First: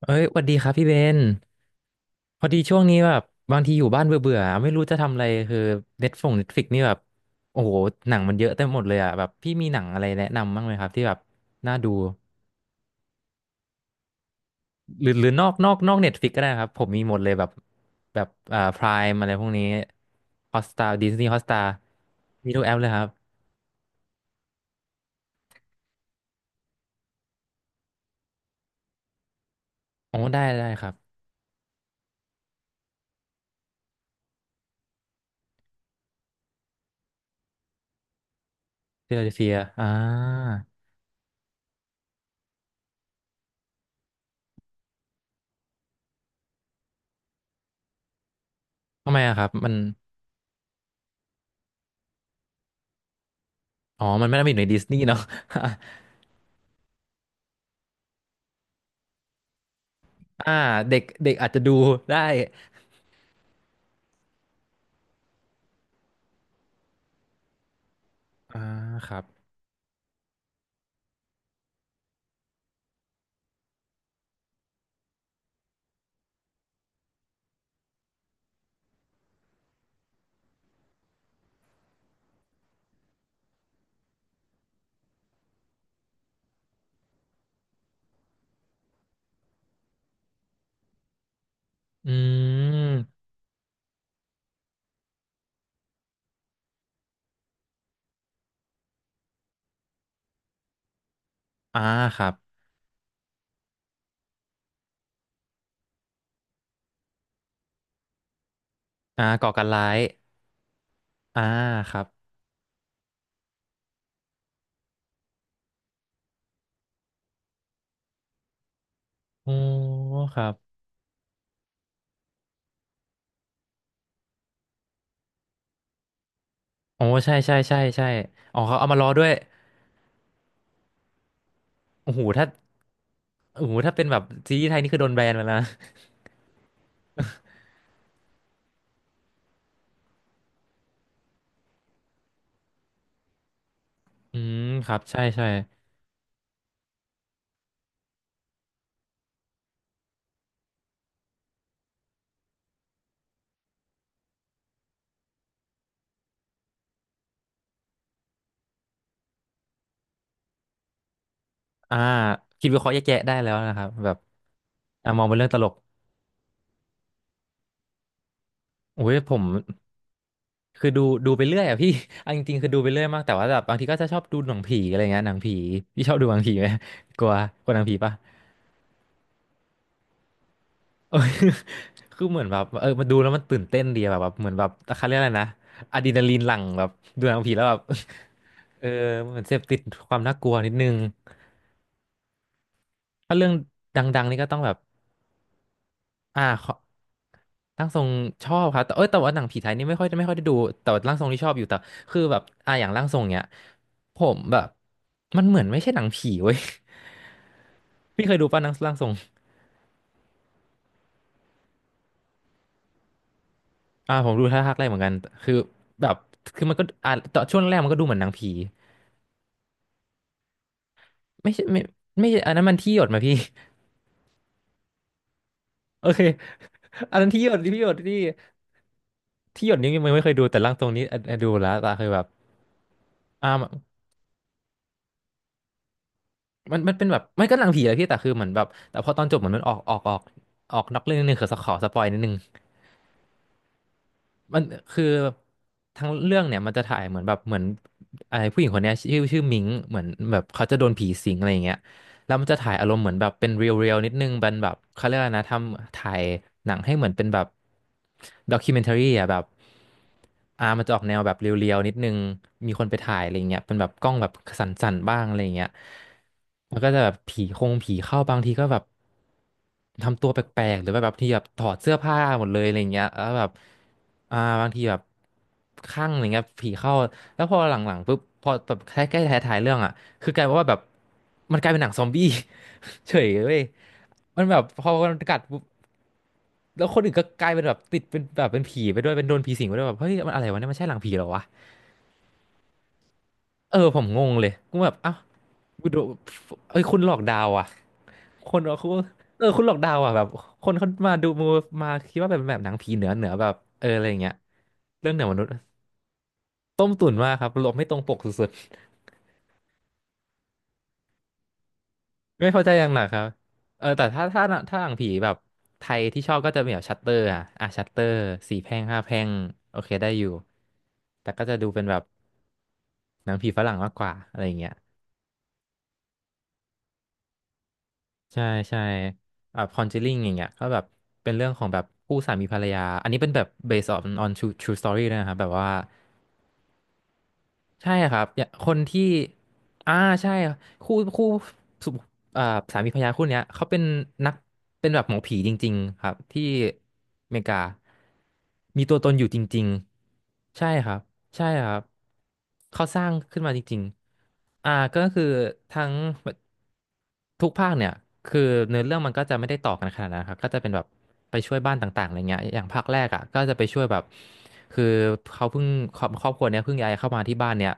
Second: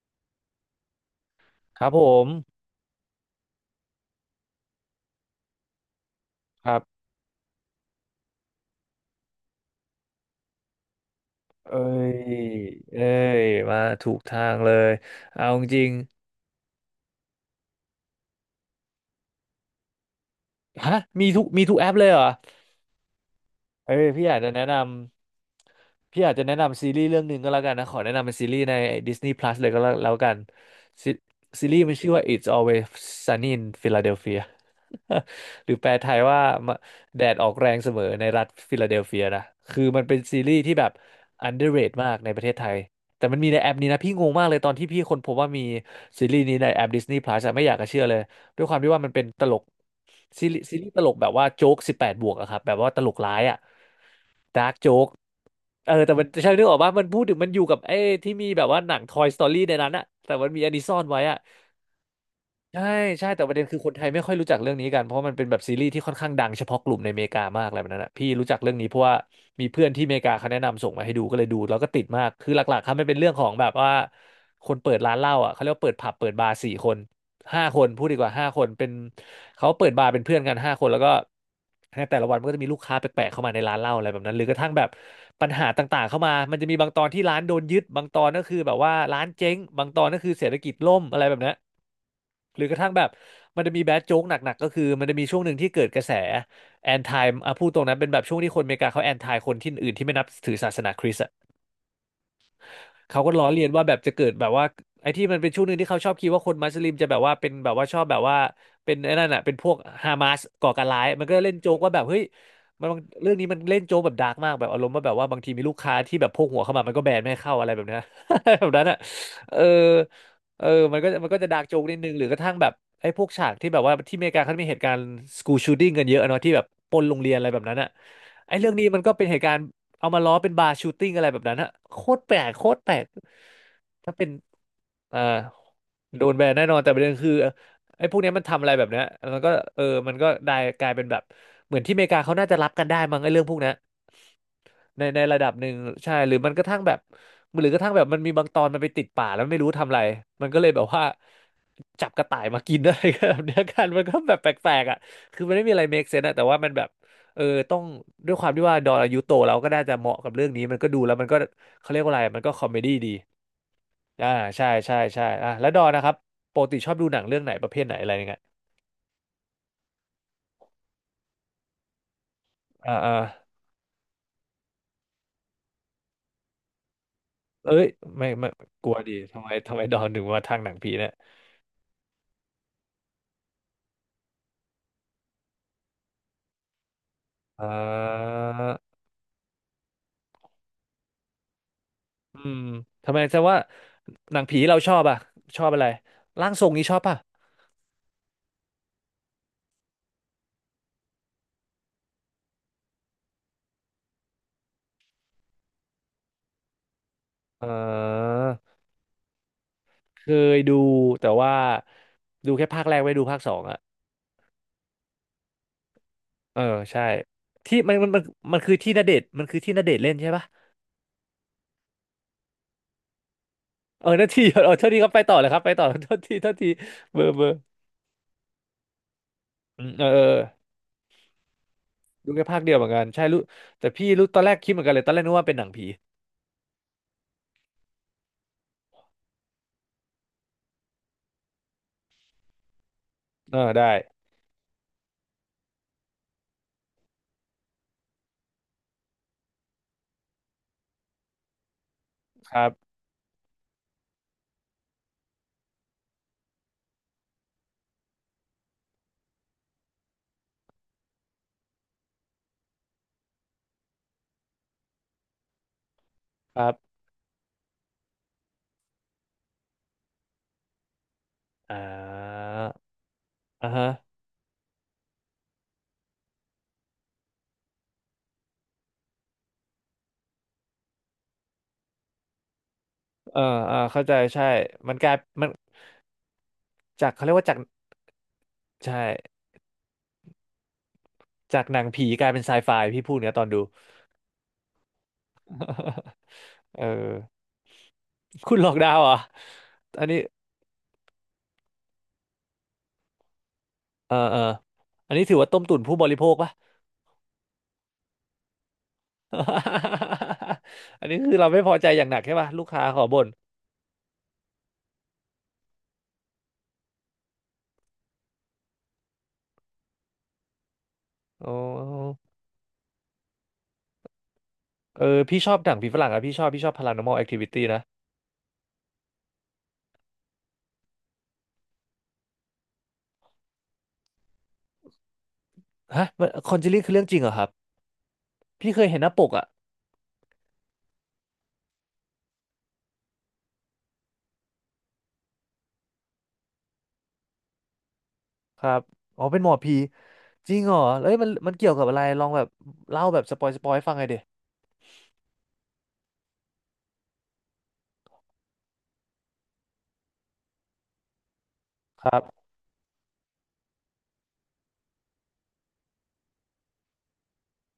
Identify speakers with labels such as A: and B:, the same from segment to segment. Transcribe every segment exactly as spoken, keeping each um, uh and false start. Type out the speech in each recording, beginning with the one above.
A: เอ้ยหวัสดีครับพี่เบน
B: ครับผม
A: พอดีช่วงนี้แบบบางทีอยู่บ้านเบื่อเบื่อไม่รู้จะทำอะไรคือเน็ตฟงเน็ตฟิก
B: ครั
A: นี่แบบ
B: บ
A: โอ้โหหนังมันเยอะเต็มหมดเลยอ่ะแบบพี่มีหนังอะไรแนะนำบ้างไหมครับที่แบบน่า
B: เอ้
A: ดู
B: ยเอ้ยมาถูกทางเลย
A: หรือหรือน
B: เอา
A: อกนอก
B: จริ
A: น
B: ง
A: อกเน็ตฟิกก็ได้นะครับผมมีหมดเลยแบบแบบอ่าพรายอะไรพวกนี้ฮอสตา
B: ๆฮะ
A: ดิสนี
B: มี
A: ย์ฮอ
B: ทุ
A: ส
B: ก
A: ตา
B: มีทุกแอปเลยเหรอ
A: มีทุกแอปเลยครับ
B: เอ้ยพี่อยากจะแนะนำพี่อยากจะแนะนำซีรีส์เรื่องหนึ่งก็แล้วกันนะขอแนะนำเป็นซีรีส์ใน Disney Plus เลยก็แล้วแล้ว
A: โอ้
B: กัน
A: ได้ได้ครับ
B: ซีซีรีส์มันชื่อว่า It's Always Sunny in Philadelphia หรือแปลไทยว่าแดดออกแรงเสมอในรัฐฟิลาเดล
A: เฟีย
B: เฟี
A: เด
B: ย
A: ล
B: นะ
A: เฟีย
B: คือ
A: อ่า
B: มันเป็นซีรีส์ที่แบบ underrate มากในประเทศไทยแต่มันมีในแอปนี้นะพี่งงมากเลยตอนที่พี่คนพบว่ามีซีรีส์นี้ในแอป Disney Plus อะไม่อยากจะเชื่อเลย ด้วยความที่ว่า
A: ทำ
B: มัน
A: ไม
B: เป็น
A: อะค
B: ต
A: รับ
B: ลก
A: มัน
B: ซีรีส์ซีรีส์ตลกแบบว่าโจ๊กสิบแปดบวกอะครับแบบว่าตลกร้ายอะ
A: อ๋อมันไม่ได้มีอยู่
B: ดา
A: ใน
B: ร์ก
A: ดิส
B: โจ๊
A: นีย์
B: ก
A: เนาะ
B: เออแต่มันใช่นึกออกว่ามันพูดถึงมันอยู่กับไอ้ที่มีแบบว่าหนัง Toy Story ในนั้นอะแต่มั น
A: อ่า
B: มีอันนี้ซ่
A: เด็
B: อ
A: ก
B: นไว้
A: เด็ก
B: อะ
A: อาจจะดูได้
B: ใช่ใช่แต่ประเด็นคือคนไทยไม่ค่อยรู้จักเรื่องนี้กันเพราะมันเป็นแบบซีรีส์ที่ค่อนข้างดังเฉพาะกลุ่มในอเมริกามากอะไรแบบนั้นนะพี่รู้จั
A: อ่า
B: กเรื่องนี้เพราะ
A: ค
B: ว่า
A: รับ
B: มีเพื่อนที่อเมริกาเขาแนะนำส่งมาให้ดูก็เลยดูแล้วก็ติดมากคือหลักๆครับมันเป็นเรื่องของแบบว่าคนเปิดร้านเหล้าอ่ะเขาเรียกว่าเปิดผับเปิดบาร์สี่คนห้าคนพูดดีกว่าห้าคนเป็นเขาเปิดบาร์เป็นเพื่อนกันห้าคนแล้วก็ในแต่ละวันมันก็จะมีลูกค้าแปลกๆเข้ามาในร้านเหล้าอะไรแบบนั้นหรือกระทั่งแบบปัญหาต่างๆเข้ามามันจะมีบางตอนที่ร้านโดนยึดบางตอนก็คือแบบว่าร้านเจ๊งบางตอนก็คือเศรษฐกิจล่มอะไรแบบนั้น
A: อื
B: หรือกระทั่งแบบ
A: ม
B: มันจะมีแบดโจ๊กหนักๆก็คือมันจะมีช่วงหนึ่งที่เกิดกระแสแอนทายอ่ะพูดตรงนั้นเป็นแบบช่วงที่คนอเมริกาเขาแอนทายคนที่อื่นที่ไม่นับถือศาสนาคริสต์
A: อ่าครับ
B: เขาก็ล้อเลียนว่าแบบจะเกิดแบบว่าไอ้ที่มันเป็นช่วงหนึ่งที่เขาชอบคิดว่าคนมุสลิมจะแบบว่าเป็นแบบว่าชอบแบบว่าเป็นไอ้
A: อ่า
B: นั่นน่ะ
A: ก่อ
B: เป็น
A: กา
B: พ
A: ร
B: วก
A: ร้าย
B: ฮามาสก่อการร้ายมันก็
A: อ่า
B: เล่นโจ๊ก
A: ค
B: ว่าแบ
A: รั
B: บ
A: บ
B: เฮ้ยมันบางเรื่องนี้มันเล่นโจ๊กแบบดาร์กมากแบบอารมณ์ว่าแบบว่าบางทีมีลูกค้าที่แบบพกหัวเข้ามามันก็แบนไม่ให้เข้าอะไรแบบเนี้ย แบบนั้นอ่ะ
A: โอ้
B: เออ
A: ครับ
B: เออมันก็มันก็จะดาร์กโจ๊กนิดนึงหรือกระทั่งแบบไอ้พวกฉากที่แบบว่าที่อเมริกาเขามีเหตุการณ์สกู o ชู o ิ i งกันเยอะเนาะที่แบบปล้
A: โอ้
B: นโรงเรี
A: ใช่
B: ยนอะไร
A: ใช่
B: แบบนั้
A: ใช่
B: นอ่ะ
A: ใช่
B: ไอ้
A: อ๋อ
B: เรื่อง
A: เขา
B: นี้
A: เอามา
B: มัน
A: ล้อ
B: ก็
A: ด้
B: เป็
A: ว
B: น
A: ย
B: เหตุการณ์ เอามาล้อเป็นบาร์ชูตติ้งอะไรแบบนั้นอะโค
A: โอ้
B: ต
A: โห
B: รแปล
A: ถ้า
B: กโคตรแปลก
A: โอ้โหถ้าเป็น
B: ถ้า
A: แบบ
B: เป็น
A: ซีรีส์ไทยนี่คือโดน
B: อ่า
A: แบนไปแล้วนะ
B: โดนแบนแน่นอนแต่ประเด็นคือไอ้พวกเนี้ยมันทำอะไรแบบเนี้ยมันก็เออมันก็ได้กลายเป็นแบบเหมือนที่อเมริกาเขาน่าจะรับกันได้มั้งไอ้เรื่องพวกเนี้ย
A: อืมครับ
B: ใน
A: ใช่
B: ในระ
A: ใช่
B: ดับหนึ่งใช่หรือมันกระทั่งแบบหรือกระทั่งแบบมันมีบางตอนมันไปติดป่าแล้วไม่รู้ทำอะไรมันก็เลยแบบว่าจับกระต่ายมากิน อะไรกันแบบเนี้ยกันมันก็แบบแปลกๆอ่ะคือมันไม่มีอะไร make sense อะแต่ว่ามันแบบเออต้องด้วยความที่ว่าดอนอายุโตแล้วก็น่าจะเหมาะกับเรื่องนี้มันก็ดูแล้วมันก็เขา
A: อ่า
B: เรียกว่าอะไรมันก็คอ
A: คิด
B: ม
A: วิ
B: เม
A: เคราะ
B: ดี้
A: ห์แยก
B: ดี
A: แยะได้แล้วนะครับแบบ
B: อ่าใช่ใช่
A: อ่าม
B: ใช่
A: องเป็นเรื่อง
B: อ่ะ
A: ตล
B: แล้ว
A: ก
B: ดอนนะครับปกติชอบดูหนังเรื่องไหนประเภทไหนอะไรเงี้ย
A: โอ้ยผมคือดูดูไปเรื่อยอ่ะพี่ เอาจริงๆคือดูไป
B: อ่า
A: เรื่อย
B: อ่า
A: มากแต่ว่าแบบบางทีก็จะชอบดูหนังผีอะไรเงี้ยหนังผีพี่ชอบดูหนังผีไหมกลัวกลั
B: เอ้
A: วหนัง
B: ย
A: ผีปะ
B: ไม่ไม่กลัวดีทำไมทำไมดอนถึงมาทางหนังผี เนี่ย
A: เออ คือเหมือนแบบเออมาดูแล้วมันตื่นเต้นดีอะแบบแบบเหมือนแบบเขาเรียกอะไรนะอะดรีนาลีนหลั่งแบบดูหนังผีแล้ว
B: อ่า
A: แบบ เออเหมือนเสพติดความน่ากลัวนิดนึง
B: อืมทำไม
A: ถ้า
B: แสด
A: เรื่
B: ง
A: อง
B: ว่า
A: ดังๆ
B: ห
A: นี่
B: นัง
A: ก็ต้อ
B: ผี
A: งแบบ
B: เราชอบอ่ะชอบอะไร
A: อ่า
B: ร่างท
A: ข
B: รง
A: อ
B: นี้ชอบป่ะ
A: ร่างทรงชอบครับแต่เอ้ยแต่ว่าหนังผีไทยนี่ไม่ค่อยไม่ค่อยได้ดูแต่ว่าร่างทรงที่ชอบอยู่แต่คือแบบอ่าอย่างร่างทรงเนี้ยผมแบบมันเหมือนไม่ใช่หนังผีเว้ย
B: เอ
A: พี่เค
B: อ
A: ยดูป่ะหนังร่างทรง
B: เคยดูแต่ว่าดูแค่ภาคแรกไม่ดูภาคสองอ่ะ
A: อ่าผมดูท่าทางแรกเหมือนกันคือแบบ
B: เอ
A: คื
B: อ
A: อมันก็
B: ใช่
A: อ่าตอนช่วงแร
B: ที่
A: กมัน
B: มั
A: ก็
B: น
A: ดู
B: มัน
A: เหมือน
B: มั
A: ห
B: น
A: นังผี
B: มันคือที่ณเดชน์มันคือที่ณเดชน์เล่นใช่ป่ะ
A: ไม่ใช่ไม่ไม่ใช่อันนั้นมันที่หยดมาพี่
B: เออนาทีเออ เท่าทีครับไปต่อเลยครับไปต่อ
A: โอ
B: เท่า
A: เค
B: ทีเท่าที
A: อัน
B: เบอ
A: นั้น
B: ร์
A: ที่
B: เบ
A: ห
B: อ
A: ย
B: ร์
A: ดที่หยดที่ที่หยด
B: อื
A: นี้
B: ม
A: ยัง
B: เออเอ
A: ไม่
B: อ
A: เคยดูแต่ร่างทรงนี้อ่ะอ่ะดูแล้วแต่คือแบบ
B: ดูแค่ภาคเดียวเหมือนกันใช่รู้
A: อ่า
B: แต่พี่รู้ตอนแรกคิดเหมือนกันเลยตอนแรกนึกว่าเป็นหนังผี
A: มันมันเป็นแบบไม่ก็หนังผีและพี่แต่คือเหมือนแบบแต่พอตอนจบเหมือนมันออกออกออกออกนอกเรื่องนิดนึงคือขอสปอยนิดนึง
B: เออได้
A: มันคือทั้งเรื่องเนี่ยมันจะถ่ายเหมือนแบบเหมือนไอ้ผู้หญิงคนเนี้ยชื่อชื่อมิงเหมือนแบบเขาจะโดนผีสิงอะไรอย่างเงี้ย แล้วมัน
B: ค
A: จะ
B: รั
A: ถ่ายอารม
B: บ
A: ณ์เหมือนแบบเป็นเรียลเรียลนิดนึงเป็นแบบเขาเรียกอะไรนะทำถ่ายหนังให้เหมือนเป็นแบบด็อกิเมนทารีอ่ะแบบอ่ามันจะออกแนวแบบเรียลเรียลนิดนึงมีคนไปถ่ายอะไรเงี้ยเป็นแบบกล้องแบบสั่นๆบ้างอะไรเงี้ย
B: ครั
A: มันก็
B: บ
A: จะแบบผีคงผีเข้าบางทีก็แบบทำตัวแปลกๆหรือว่าแบบที่แบบถอ
B: อ่
A: ดเสื้อผ้าหม
B: า
A: ดเลยอะไรเงี้ยแล้วแบบ
B: อ่าฮะ
A: อ่าบางทีแบบข้างอะไรเงี้ยผีเข้าแล้วพอหลังๆปุ๊บพอแบบใกล้ๆท้ายๆเรื่องอ่ะ คือกลายเป็นว่าแบบมันกลายเป็นหนังซอมบี้ เฉย
B: เออ
A: เว้ย
B: เออเข้าใจ
A: มัน
B: ใช่
A: แบบพอ
B: มันก
A: มั
B: ลา
A: น
B: ย
A: กัด
B: มัน
A: ปุ๊บแล้วคน
B: จา
A: อื่
B: ก
A: นก็
B: เขาเรียก
A: ก
B: ว่า
A: ลาย
B: จาก
A: เป็นแบบติดเป็นแบบเป็นผี
B: ใช่
A: ไปด้วยเป็นโดนผีสิงไปด้วยแบบเฮ้ยมันอะไรวะเนี่ยมันใช่หลังผีเหรอวะ
B: จากหนังผีกลายเป็นไซไฟพี่พูดเนี่ยตอนดู
A: เออผมงงเลยกูแบบเอ้ากูโดน เอ้ย
B: เออ
A: คุณหลอกดาวอ่ะค
B: คุณ
A: น
B: หลอก
A: เขา
B: ดาวเหรอ่ะ
A: เออคุณหลอกดาว
B: อัน
A: อ่ะ
B: นี้
A: แบบคนเขามาดูมามาคิดว่าแบบแบบหนังผีเหนือเหนือแบบเอออะไรอ
B: เออ
A: ย่างเงี้ย
B: เออ
A: เรื่อ
B: อั
A: ง
B: น
A: เหนื
B: นี้
A: อม
B: ถือ
A: นุษ
B: ว่า
A: ย์
B: ต้มตุ๋นผู้บริโภคปะ
A: ต้มตุ๋นมากครับหลบไม่ตรงปกสุดๆ
B: อันนี้คือเราไม่พอใจอย่างหนักใช่
A: ไม่
B: ปะ
A: พอ
B: ลูก
A: ใจอ
B: ค้า
A: ย่างห
B: ข
A: นั
B: อ
A: กค
B: บ่
A: รับ
B: น
A: เออแต่ถ้าถ้าถ้าหนังผีแบบไทยที่ชอบก็จะมีแบบชัตเตอร์อ่ะอ่ะชัตเตอร์สี่แพร่งห้าแพร่งโอเคได้อยู่ แต่ก็
B: โอ้
A: จะดูเป็นแบบหนังผีฝรั่งมากกว่าอะไรอย่างเงี้ย
B: เออพี่ชอบหนังผีฝรั่งอะพี่ชอบพี่ชอบ พาราน็อมอล แอคทิวิตี้ นะ
A: ใช่ใช่แบบคอนเจลิ่งอย่างเงี้ยก็แบบเป็นเรื่องของแบบคู่สามีภรรยา อันนี้เป็นแบบ based on on true true story ด้วยนะครับแบบว่า
B: ฮะคอนเจลิ่งคือเรื่องจริงเหรอครับ
A: ใช่ครับอย่าค
B: พี่
A: น
B: เคยเห็นห
A: ที่
B: น้าปกอะ
A: อ่าใช่คู่คู่ เอ่อสามีภรรยาคู่เนี้ยเขาเป็นนักเป็นแบบหมอผีจริงๆครับที่อเมริกา
B: ครับ
A: มีตัวตนอ
B: อ๋อ
A: ยู่จ
B: เป็นหมอ
A: ริง
B: ผีจริ
A: ๆ
B: ง
A: ใช่
B: เหรอ
A: ครับ
B: เอ้ยมัน
A: ใช่
B: มัน
A: ค
B: เกี่ยว
A: รับ
B: กับอะไรลองแบบ
A: เขาส
B: เล่า
A: ร้าง
B: แบบส
A: ขึ้
B: ป
A: น
B: อย
A: มาจ
B: สปอย
A: ริง
B: ฟังไงเดย
A: ๆอ่าก็คือทั้งทุกภาคเนี่ยคือเนื้อเรื่องมันก็จะไม่ได้ต่อกันขนาดนั้นครับก็จะเป็นแบบไปช่วยบ้านต่า
B: ค
A: งๆอะไร
B: รั
A: เงี้ย
B: บ
A: อย่างภาคแรกอ่ะก็จะไปช่วยแบบคือเขาเพิ่งครอบครอบครัวเนี้ยเพิ่งย้ายเข้ามาที่บ้านเนี่ย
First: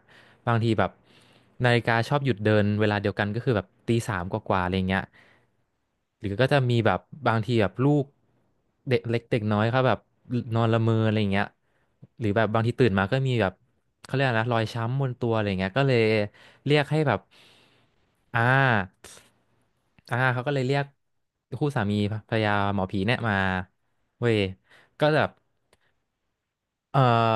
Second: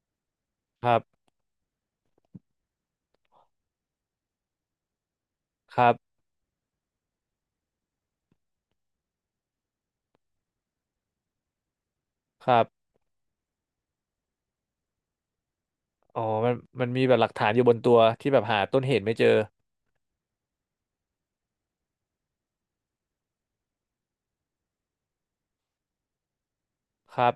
A: บางทีแบ
B: ค
A: บ
B: รับ
A: นาฬิกาชอบหยุดเดินเวลาเดียวกันก็คือแบบตีสามกว่าๆอะไรเงี้ย
B: ครับ
A: หรือก็จะมีแบบบางทีแบบลูกเด็กเล็กเด็กน้อยเขาแบบนอนละเมออะไรเงี้ยหรือแบบ
B: ค
A: บา
B: รั
A: ง
B: บ
A: ทีตื่นมาก็มีแบบเขาเรียกอะไรนะรอยช้ำบนตัวอะไรเงี้ยก็เลย
B: อ๋อมัน
A: เรียก
B: มัน
A: ให้
B: มี
A: แบ
B: แบบ
A: บ
B: หลักฐานอยู่บนตัวที่แบ
A: อ่
B: บหาต้นเหตุ
A: า
B: ไม่เจอ
A: อ่าเขาก็เลยเรียกคู่สามีภรรยาหมอผีเนี่ยมาเว้ยก็แบบ เอ่อ
B: ครับ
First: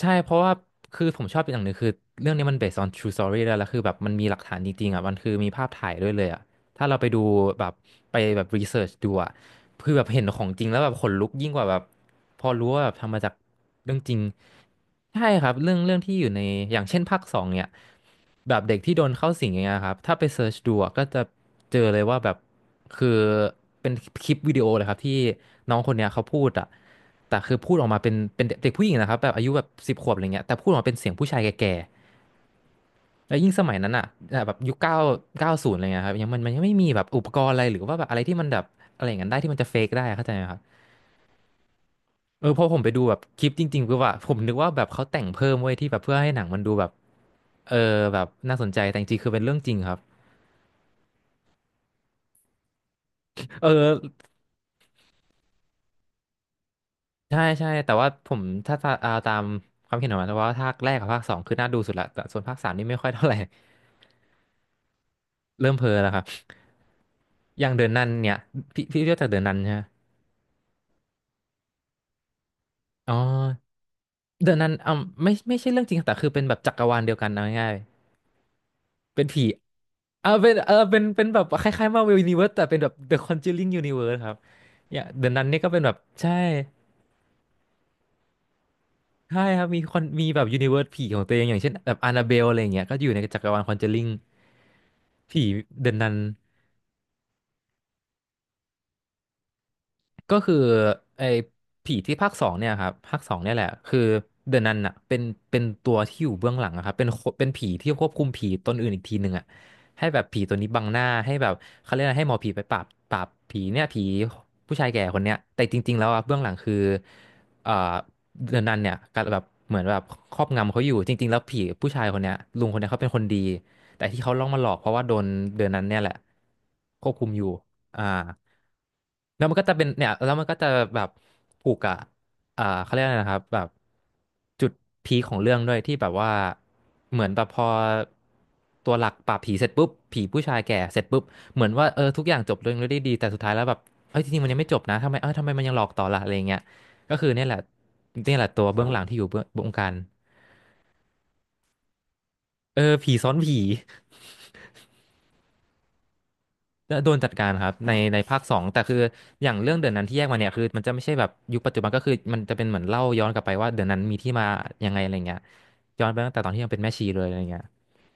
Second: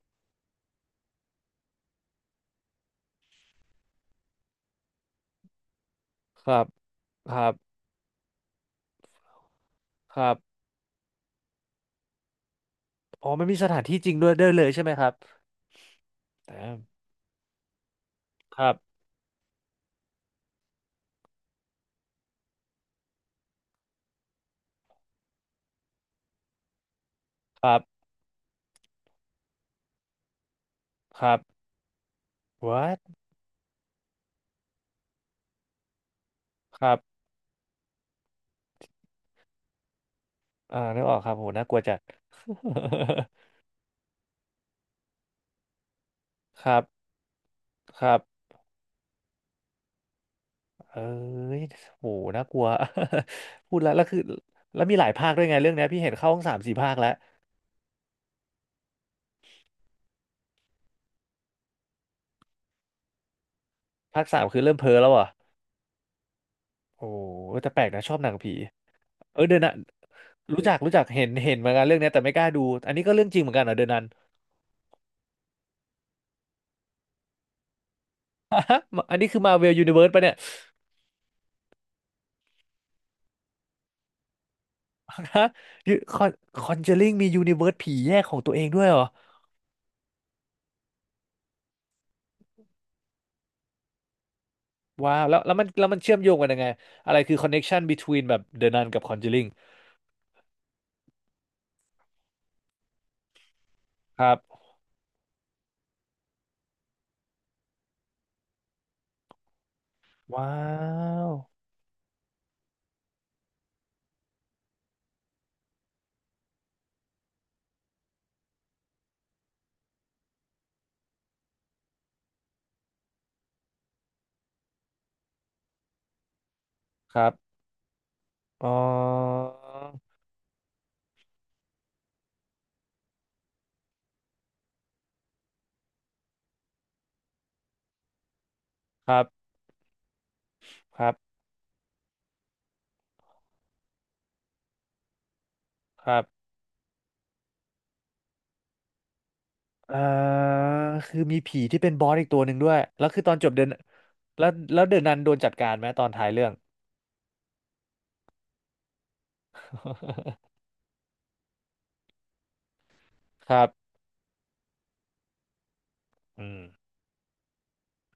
A: ใช่เพราะว่าคือผมชอบอย่างหนึ่งคือเรื่องนี้มัน based on true story แล้วแล้วคือแบบมันมีหลักฐานจริงๆอ่ะมันคือมีภาพถ่ายด้วยเลยอ่ะ
B: ครับ
A: ถ้าเราไปดู
B: ครับ
A: แบบไปแบบ research ดูอ่ะ คือแบบ
B: ค
A: เห็น
B: รับ
A: ของจริงแล้วแบบขนลุกยิ่งกว่าแบบพอรู้ว่าแบบทำมา
B: อ๋อ
A: จาก
B: มันมีสถาน
A: เรื่อ
B: ที่
A: ง
B: จ
A: จ
B: ริ
A: ริ
B: ง
A: ง
B: ด้วยได้เลยใช่ไหมครับ
A: ใช่ครับเรื่องเรื่องที่อยู่ใน
B: แต่
A: อย่างเช่นภาคสองเนี่ยแบ
B: ค
A: บ
B: รั
A: เด็กที่โด
B: บ
A: นเข้าสิงอย่างเงี้ยครับถ้าไปเซิร์ชดูอะก็จะเจอเลยว่าแบบคือเป็นคลิปวิดีโอเลยครับที่น้องคนเนี้ยเขาพูดอะแต่คือ
B: ค
A: พู
B: รั
A: ดออกมา
B: บ
A: เป็นเป็นเด็กผู้หญิงนะครับแบบอายุแบบสิบขวบอะไรเงี้ยแต่พูดออกมาเป็นเสียง
B: ค
A: ผู้
B: รั
A: ชา
B: บ
A: ยแก่
B: what
A: ๆแล้วยิ่งสมัยนั้นอ่ะแบบยุคเก้าเก้าศูนย์อะไรเงี้ยครับยังมันมันยังไม่
B: ค
A: มี
B: รับ
A: แบบอุปกรณ์อะไรหรือว่าแบบอะไรที่มันแบบอะไรอย่างนั้นได้ที่มันจะเฟกได้อะเข้าใจไหมครับ
B: อ่านึกออกครับโหน่ากลัวจัด
A: เออพอผมไปดูแบบคลิปจริงๆคือว่าผมนึกว่าแบบเขาแต่งเพิ่มไว้ยที่แบบเพื่อให้หนังมัน
B: ค
A: ดู
B: รับ
A: แบบเออ
B: ครั
A: แบ
B: บ
A: บน่าสนใจแต่จริงๆคือเป็นเรื่องจริงครับ
B: เอ้ยโหน่ากลัว
A: เออ
B: พูดแล้วแล้วคือแล้วมีหลายภาคด้วยไงเรื่องเนี้ยพี่เห็นเข้าทั้งสามสี่ภาคแล้ว
A: ใช่ใช่แต่ว่าผมถ้าตาเอาตามความเห็นของมันแต่ว่าภาคแรกกับภาคสองคือน่าดูสุดละแต่ส่วนภาคสามนี่ไม่ค่อยเท่าไหร่
B: ภาคสามคือเริ่มเพ้อแล้วอ่ะ
A: เริ่มเพ้อแล้วครับ
B: โอ้
A: อ
B: แต่
A: ย่าง
B: แป
A: เดิ
B: ลก
A: น
B: นะ
A: นัน
B: ชอบหนั
A: เนี่
B: ง
A: ย
B: ผี
A: พี่พี่เรียกจาก
B: เอ
A: เดิ
B: อ
A: นนั
B: เด
A: น
B: อะนั
A: ใช่ไห
B: น
A: ม
B: รู้จักรู้จักเห็นเห็นเหมือนกันเรื่องเนี้ยแต่ไม่กล้าดูอันนี้ก็
A: อ๋อ
B: เรื่องจริงเหมือนกันเหรอเดอะนัน
A: เดินนันอ่าไม่ไม่ใช่เรื่องจริงแต่คือเป็นแบบจักรวาลเดียวกันเอาง่าย
B: อะ
A: ๆ
B: อัน
A: เป็น
B: นี้คือ
A: ผี
B: มาเวลยูนิเวิร์สปะ
A: อ่า
B: เนี่ย
A: เป็นเออเป็นเป็นแบบคล้ายๆมาเวลยูนิเวิร์สแต่เป็นแบบ The Conjuring Universe ครับเนี่ยเดน นั
B: ฮะ
A: นนี่ก็เป็นแบบ
B: คอ
A: ใช่
B: นคอนเจอริงมียูนิเวิร์สผีแยกของตัวเองด้วยเหรอ
A: ใช่ครับมีคนมีแบบยูนิเวิร์สผีของตัวเองอย่างเช่นแบบ a า n าเบลอะไรอย่างเงี้ยก็อยู่ในจักรวาลคอนเจอริง
B: ว้าวแล้ว
A: ผี
B: แล้วมันแล้
A: เด
B: ว
A: น
B: มัน
A: นั
B: เชื่
A: น
B: อมโยงกันยังไงอะไรคือคอนเน t ชัน between แบบเดอะนันกับคอนเจ r i ิง
A: ก็คือไอ้ผีที่ภาคสองเนี่ยครับภาคสองเนี่ยแหละคือ
B: ครับ
A: เดอะนันอะเป็นเป็นตัวที่อยู่เบื้องหลังอะครับเป็นคนเป็นผีที่ควบคุมผีตนอื่นอีกทีหนึ่งอะให้แบบผี
B: ว้า
A: ตัวนี้บังหน้าให้
B: ว
A: แบบเขาเรียกอะไรให้หมอผีไปปราบปราบผีเนี่ยผีผู้ชายแก่คนเนี้ยแต่จริงๆแล้วอะเบื้องหลังคือเอ่อเดอะนันเนี่ยก็แบบเหมือนแบบครอบงำเขาอยู่จริงๆแล้วผีผู้ชายคนเนี้ยลุงคนเนี้ยเขาเป็นคนดีแต่ที่เขาล่องมาหลอกเพราะว่าโดนเดอะนันเนี่ยแหละควบ
B: ค
A: คุ
B: รั
A: มอยู่
B: บ
A: อ่า
B: อ๋อ
A: แล้วมันก็จะเป็นเนี่ยแล้วมันก็จะแบบผูกกับอ่าเขาเรียกอะไรนะครับแบบจุดพีคของเรื่องด้วยที่แบบว่าเหมือนแบบพอตัวหลั
B: ค
A: ก
B: รั
A: ปราบผี
B: บ
A: เสร็จปุ๊บผีผู้ชายแก่เส
B: ค
A: ร็จ
B: รั
A: ปุ๊บ
B: บ
A: เหมือนว่าเออทุกอย่างจบลงด้วยดีแต่สุดท้ายแล้วแบบเอ้ยจริงๆมันยังไม่จบนะทำไมเออทำไมมันยังหลอกต่อ
B: ครั
A: ล่ะ
B: บ
A: อะไรเงี้ยก็คือเนี่ยแหละเนี่ยแหละตัวเบื้องหลังที่อยู่เบื้องบงการ
B: อ่าคือมีผีที่เป็นบอสอีกตัวหนึ่งด้วย
A: เออ
B: แล้ว
A: ผี
B: คือ
A: ซ้อ
B: ตอ
A: น
B: นจบ
A: ผี
B: เดินแล้วแล้วเดินนันโดนจัดการไหมตอนท้ายเรื่อง
A: โดนจัดการครับในในภาคสองแต่คืออย่างเรื่องเดือนนั้นที่แยกมาเนี่ยคือมันจะไม่ใช่แบบยุคปัจจุบันก็คือมันจะเป็นเหมือนเล่าย้อนกลับไป
B: ครั
A: ว่า
B: บ
A: เดือนนั้นมีที่มายังไงอะไรเงี้ยย้อนไปตั้งแต่ตอ
B: อื
A: น
B: ม
A: ที่ยังเป็นแม่ชีเลยอะไรเงี้ย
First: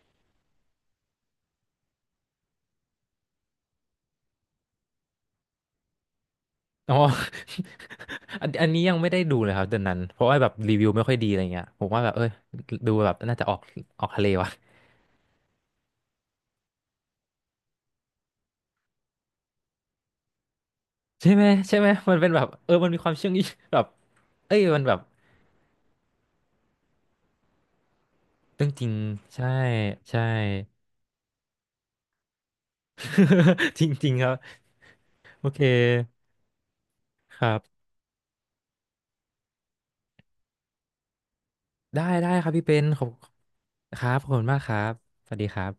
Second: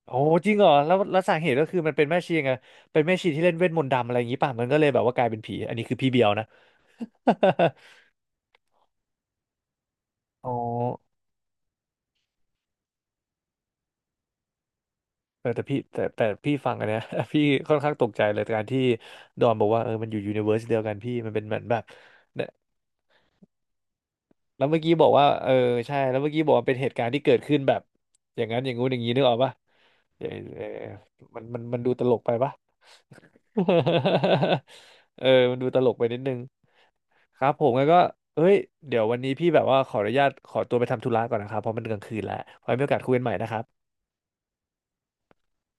B: โอ้จริงเหรอแล้วแล้วสาเหตุก็คือมันเป็นแม่ชีไงเป็นแม่ชีที่เล่นเวทมนต์ดำอะไรอย่างนี้ป่ะมันก็เลยแบบว่ากลายเป็นผีอันนี้คือพี่เบียวนะ
A: อ๋อ อันอันนี้ยังไม่ได้ดูเลยครับเดือนนั้นเพราะว่า แบ
B: อ๋อ
A: บรีวิวไม่ค่อยดีอะไรเงี้ยผมว่าแบบเอ้ยดูแบบน่าจะออกออกทะเลวะ
B: เออแต่พี่แต่แต่พี่ฟังอันเนี้ย พี่ค่อนข้างตกใจเลยการที่ดอนบอกว่าเออมันอยู่ยูนิเวอร์สเดียวกันพี่
A: ใช่
B: มันเป็
A: ไหม
B: นเหมือน
A: ใช่
B: แบบ
A: ไหมมันเป็นแบ
B: เนี่
A: บ
B: ย
A: เออมันมีความเชื่องอีแบบเอ้ย
B: แล้วเมื่
A: มัน
B: อ
A: แบ
B: กี้
A: บ
B: บอกว่าเออใช่แล้วเมื่อกี้บอกว่าเป็นเหตุการณ์ที่เกิดขึ้นแบบอย่างนั้น
A: เรื่
B: อ
A: อง
B: ย่าง
A: จ
B: งู้
A: ริ
B: น
A: ง
B: อย่างนี้นึกออก
A: ใช่
B: ป่ะ
A: ใช่
B: เออเออมันมันมันดูตลกไปปะ
A: จริงๆครับ
B: เออ
A: โอ
B: มั
A: เค
B: นดูตลกไปนิดนึง
A: ค
B: ครั
A: รั
B: บผม
A: บ
B: งั้นก็เอ้ยเดี๋ยววันนี้พี่แบบว่าขออนุญาตขอตัวไปทำธุระก่อนนะครับเพราะมันกลา
A: ได้
B: งคืน
A: ได้
B: แล้ว
A: ครับพี่
B: ไว้
A: เป็
B: มี
A: น
B: โอกา
A: ข
B: ส
A: อบ
B: คุยกันใหม่นะครับ
A: ครับขอบคุณมากครับ สวัสดีครับ